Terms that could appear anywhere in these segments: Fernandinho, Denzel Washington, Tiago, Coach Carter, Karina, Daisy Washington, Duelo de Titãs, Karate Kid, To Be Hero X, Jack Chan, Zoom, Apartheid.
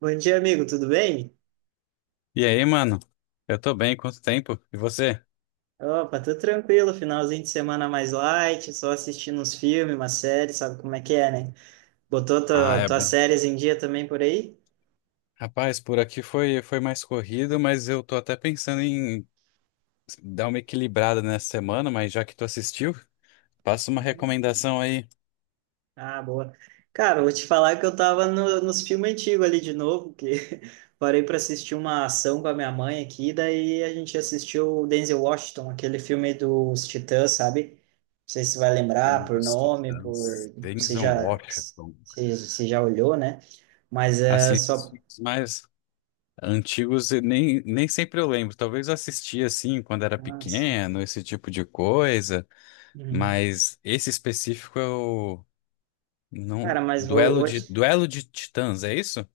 Bom dia, amigo, tudo bem? E aí, mano? Eu tô bem, quanto tempo? E você? Opa, tô tranquilo, finalzinho de semana mais light, só assistindo uns filmes, uma série, sabe como é que é, né? Botou Ah, é tuas bom. séries em dia também por aí? Rapaz, por aqui foi mais corrido, mas eu tô até pensando em dar uma equilibrada nessa semana, mas já que tu assistiu, passa uma Uhum. recomendação aí. Ah, boa. Cara, eu vou te falar que eu tava nos filmes antigos ali de novo, que parei pra assistir uma ação com a minha mãe aqui, daí a gente assistiu o Denzel Washington, aquele filme dos Titãs, sabe? Não sei se vai lembrar Filme por dos nome, por Titãs, Denzel Washington. Se já olhou, né? Mas é Assim, esses só. filmes mais antigos, eu nem sempre eu lembro. Talvez eu assisti assim quando era Ah, sim. pequeno, esse tipo de coisa, Uhum. mas esse específico eu não. Cara, Duelo vou de, te... Duelo de Titãs, é isso?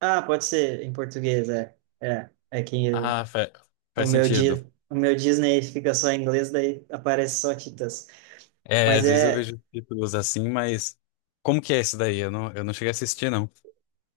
Ah, pode ser em português, é. É que Ah, fa- o Faz meu, sentido. O meu Disney fica só em inglês, daí aparece só Titãs. É, Mas às vezes eu é... vejo títulos assim, mas como que é esse daí? Eu não cheguei a assistir, não.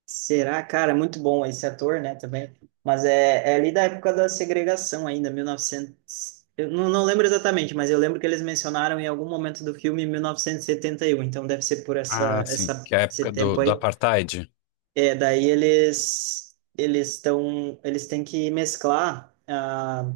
Será, cara, é muito bom esse ator, né, também. Mas é ali da época da segregação ainda, 1900... Eu não lembro exatamente, mas eu lembro que eles mencionaram em algum momento do filme 1971, então deve ser por Ah, sim, que é a esse época do, tempo do aí. Apartheid. É, daí eles estão eles têm que mesclar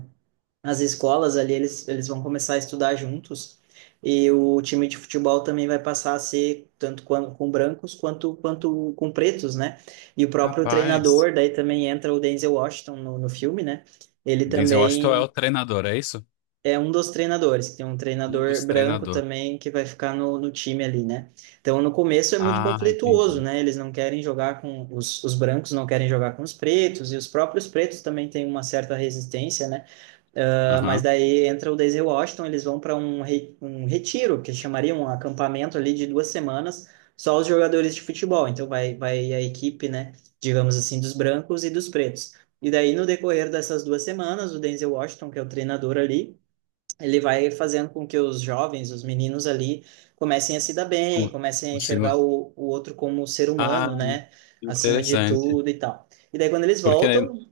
as escolas ali, eles vão começar a estudar juntos e o time de futebol também vai passar a ser tanto com brancos quanto quanto com pretos, né? E o próprio Rapaz, treinador, daí também entra o Denzel Washington no filme, né? Ele o Denzel Washington é o também treinador, é isso? é um dos treinadores, que tem um Um treinador dos branco treinadores. também que vai ficar no time ali, né? Então, no começo é muito Ah, conflituoso, entendi. né? Eles não querem jogar com os brancos, não querem jogar com os pretos, e os próprios pretos também têm uma certa resistência, né? Mas Aham. daí entra o Daisy Washington, eles vão para um retiro, que chamaria um acampamento ali de duas semanas, só os jogadores de futebol. Então, vai a equipe, né? Digamos assim, dos brancos e dos pretos. E daí, no decorrer dessas duas semanas, o Denzel Washington, que é o treinador ali, ele vai fazendo com que os jovens, os meninos ali, comecem a se dar bem, Com- comecem a enxergar Consigo. O outro como ser Ah, humano, né? Acima de interessante. tudo e tal. E daí quando eles Porque, né, voltam,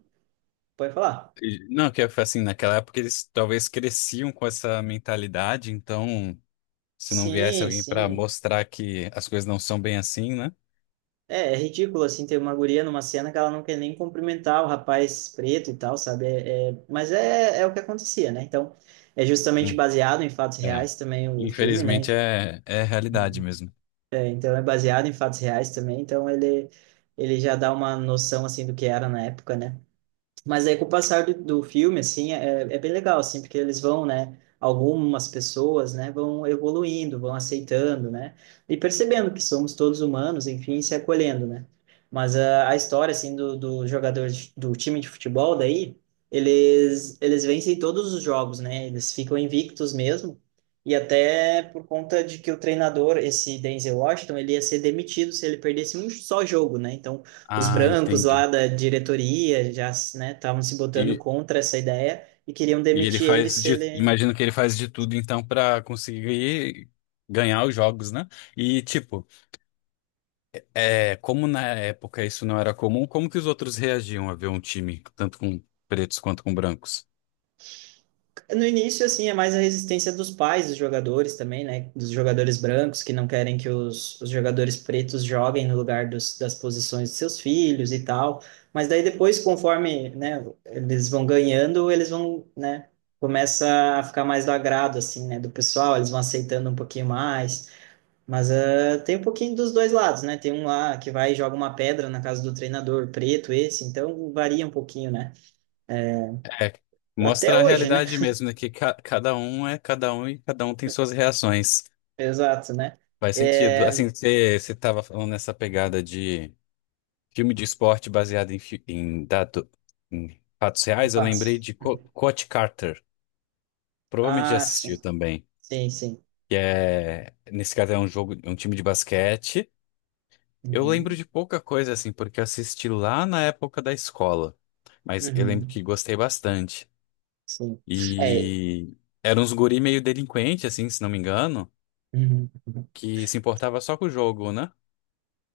pode falar. não, que assim, naquela época eles talvez cresciam com essa mentalidade, então se não viesse Sim, alguém para sim. mostrar que as coisas não são bem assim, né? É, é ridículo, assim, ter uma guria numa cena que ela não quer nem cumprimentar o rapaz preto e tal, sabe? É o que acontecia, né? Então, é justamente Hum. baseado em fatos É. reais também o filme, né? Infelizmente é a realidade mesmo. É, então é baseado em fatos reais também, então ele já dá uma noção assim do que era na época, né? Mas aí com o passar do filme, assim, é bem legal, assim, porque eles vão, né, algumas pessoas, né, vão evoluindo, vão aceitando, né, e percebendo que somos todos humanos, enfim, se acolhendo, né. Mas a história, assim, do jogador do time de futebol daí, eles vencem todos os jogos, né, eles ficam invictos mesmo, e até por conta de que o treinador, esse Denzel Washington, ele ia ser demitido se ele perdesse um só jogo, né, então os Ah, brancos lá entendi. da diretoria já, né, estavam se botando E, contra essa ideia e queriam e ele demitir ele faz se de, ele... imagino que ele faz de tudo então para conseguir ganhar os jogos, né? E tipo, é, como na época isso não era comum, como que os outros reagiam a ver um time tanto com pretos quanto com brancos? No início, assim, é mais a resistência dos pais dos jogadores também, né, dos jogadores brancos que não querem que os jogadores pretos joguem no lugar das posições de seus filhos e tal. Mas daí depois, conforme, né, eles vão ganhando, eles vão, né, começa a ficar mais do agrado, assim, né, do pessoal, eles vão aceitando um pouquinho mais. Mas tem um pouquinho dos dois lados, né? Tem um lá que vai e joga uma pedra na casa do treinador, preto esse, então varia um pouquinho, né? É, Até mostra a hoje, né? realidade mesmo, né? Que cada um é cada um e cada um tem suas reações. Exato, né? Faz sentido. É... Assim, você estava falando nessa pegada de filme de esporte baseado em fatos reais, eu lembrei Fatos. de Uhum. Coach Carter. Provavelmente já Ah, assistiu sim. também. Sim, sim. Que é, nesse caso é um jogo, é um time de basquete. Eu lembro Uhum. de pouca coisa assim, porque eu assisti lá na época da escola. Mas eu lembro Uhum. que gostei bastante. Sim. É. E eram uns guri meio delinquente, assim, se não me engano, Uhum. que se importava só com o jogo, né?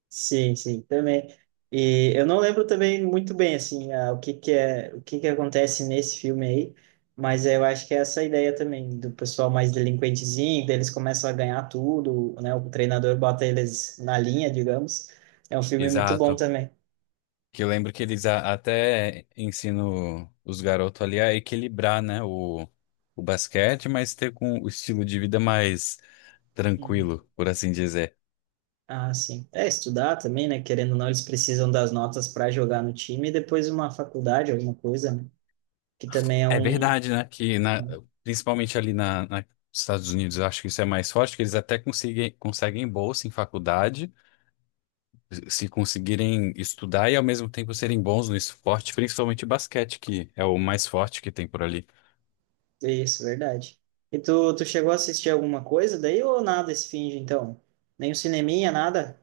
Sim, sim, também. E eu não lembro também muito bem assim o que que é o que que acontece nesse filme aí, mas eu acho que é essa ideia também do pessoal mais delinquentezinho, daí eles começam a ganhar tudo, né? O treinador bota eles na linha, digamos. É um filme muito bom Exato. também. Que eu lembro que até ensinam os garotos ali a equilibrar, né, o basquete, mas ter com o estilo de vida mais Hum. tranquilo, por assim dizer. Ah, sim. É estudar também, né? Querendo ou não, eles precisam das notas para jogar no time e depois uma faculdade, alguma coisa, né? Que também é É um... verdade, né, principalmente ali nos Estados Unidos, eu acho que isso é mais forte, que eles até conseguem bolsa em faculdade, se conseguirem estudar e ao mesmo tempo serem bons no esporte, principalmente basquete, que é o mais forte que tem por ali. Isso, verdade. E tu chegou a assistir alguma coisa daí ou nada esse fim de então? Nem um cineminha, nada?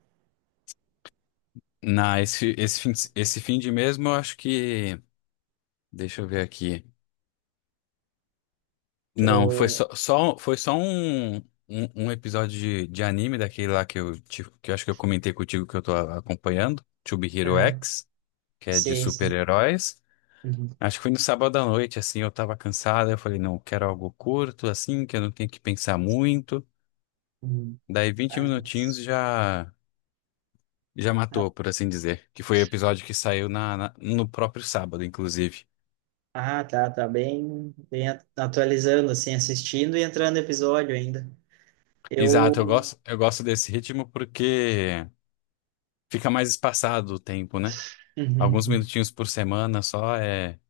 Na, esse, esse fim de mesmo, eu acho que, deixa eu ver aqui. Que Não, foi eu... só, só- foi só um episódio de anime daquele lá que eu acho que eu comentei contigo que eu tô acompanhando, To Be Hero Aham. X, que é de Sim, sim. super-heróis. Uhum. Acho que foi no sábado à noite, assim, eu tava cansado, eu falei, não, eu quero algo curto, assim, que eu não tenho que pensar muito. Uhum. Daí vinte Ah, minutinhos sim. já Ah, matou, por assim dizer, que foi o episódio que saiu no próprio sábado, inclusive. ah, tá, tá bem, atualizando, assim, assistindo e entrando episódio ainda. Eu... Exato, eu Uhum. gosto, eu gosto desse ritmo porque fica mais espaçado o tempo, né? Alguns Uhum. minutinhos por semana só é,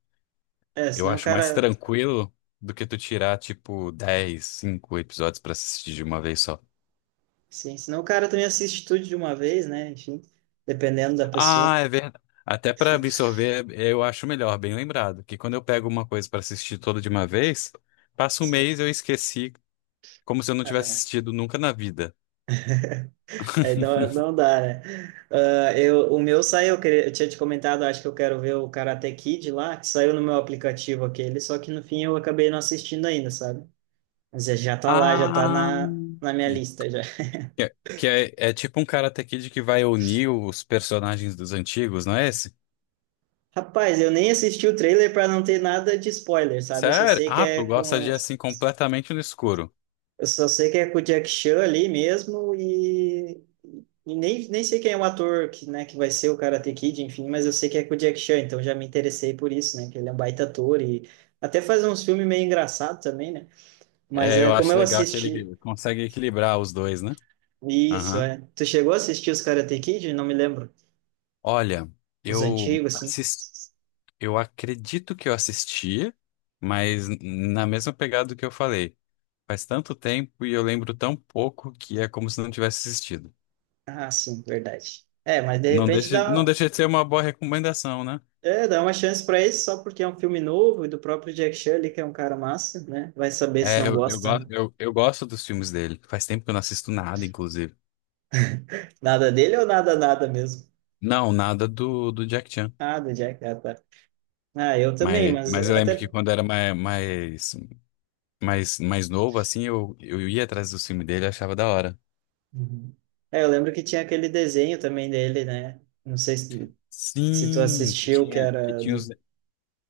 É, eu senão o acho mais cara... tranquilo do que tu tirar, tipo, 10 5 episódios pra assistir de uma vez só. Sim, senão o cara também assiste tudo de uma vez, né? Enfim, dependendo da pessoa. Ah, é verdade. Até pra absorver, eu acho melhor, bem lembrado, que quando eu pego uma coisa pra assistir toda de uma vez, passa um mês eu esqueci, como se eu não tivesse assistido nunca na vida. Aí não, não dá, né? Ah, eu, o meu saiu, eu tinha te comentado, acho que eu quero ver o Karate Kid lá, que saiu no meu aplicativo aquele, só que no fim eu acabei não assistindo ainda, sabe? Mas já já tá lá, já tá Ah, na minha lista já. que é, que é tipo um Karate Kid que vai unir os personagens dos antigos, não é esse? Rapaz, eu nem assisti o trailer pra não ter nada de spoiler, sabe? Eu só Sério? sei que Ah, tu é gosta com. de assim completamente no escuro. Eu só sei que é com o Jack Chan ali mesmo e nem, nem sei quem é o ator que, né, que vai ser o Karate Kid, enfim, mas eu sei que é com o Jack Chan, então já me interessei por isso, né, que ele é um baita ator e até faz uns filmes meio engraçados também, né? Mas É, é eu como acho eu legal que assisti. ele consegue equilibrar os dois, né? Isso, Aham. é. Tu chegou a assistir os Karate Kid? Não me lembro. Olha, Os eu antigos, assim? assisti, eu acredito que eu assistia, mas na mesma pegada que eu falei. Faz tanto tempo e eu lembro tão pouco que é como se não tivesse assistido. Ah, sim, verdade. É, mas de Não repente deixa, não dá, deixa de ser uma boa recomendação, né? é, dá uma chance para esse só porque é um filme novo e do próprio Jack Chan ali, que é um cara massa, né? Vai saber se É, não eu, eu, gosta, né? go- eu, eu gosto dos filmes dele. Faz tempo que eu não assisto nada, inclusive. Nada dele ou nada, nada mesmo? Não, nada do Jack Chan. Ah, do Jack, ah, tá. Ah, eu também, mas Mas eu lembro até. que quando era mais novo, assim, eu ia atrás do filme dele e achava da hora. Uhum. É, eu lembro que tinha aquele desenho também dele, né? Não sei se, se tu Sim, que assistiu, que tinha, que era tinha os,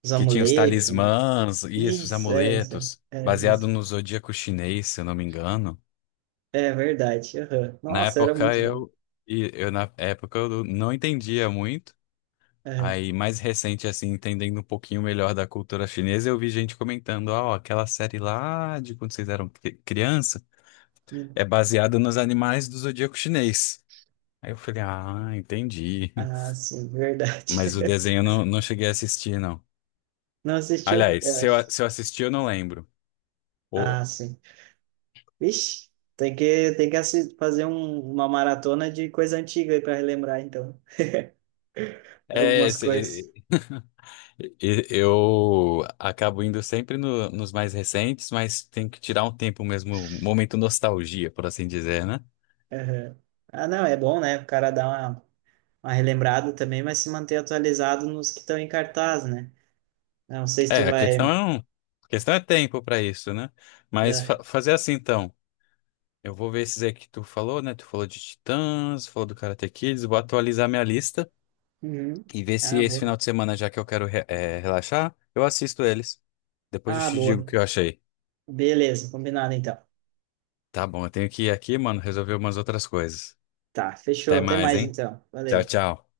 dos que tinha os amuletos, né? talismãs, isso, os Isso, é, isso. Amuletos, baseado Isso. no zodíaco chinês, se eu não me engano. É verdade. Aham. Na Nossa, era época muito bom. eu, e eu na época eu não entendia muito. Aham. Aí, mais recente, assim, entendendo um pouquinho melhor da cultura chinesa, eu vi gente comentando, ah, ó, aquela série lá de quando vocês eram criança Hum. é baseada nos animais do zodíaco chinês. Aí eu falei, ah, entendi. Ah, sim, verdade. Mas o desenho eu não cheguei a assistir, não. Não assistiu? Aliás, Eu se eu, acho. se eu assisti, eu não lembro. O- Ah, sim. Vixe, tem que fazer uma maratona de coisa antiga aí para relembrar, então, de é, algumas se- coisas. e- eu acabo indo sempre nos mais recentes, mas tem que tirar um tempo mesmo, um momento nostalgia, por assim dizer, né? Aham. Ah, não, é bom, né? O cara dar uma relembrada também, mas se manter atualizado nos que estão em cartaz, né? Não sei se tu É, a questão vai. é, um, a questão é tempo pra isso, né? Mas É. Fazer assim, então. Eu vou ver esses aí que tu falou, né? Tu falou de Titãs, falou do Karate Kids, vou atualizar minha lista. Uhum. E ver se Ah, esse boa. final de semana, já que eu quero relaxar, eu assisto eles. Depois eu Ah, te digo o boa. que eu achei. Beleza, combinado então. Tá bom, eu tenho que ir aqui, mano, resolver umas outras coisas. Tá, fechou. Até Até mais, mais hein? então. Tchau, Valeu. tchau.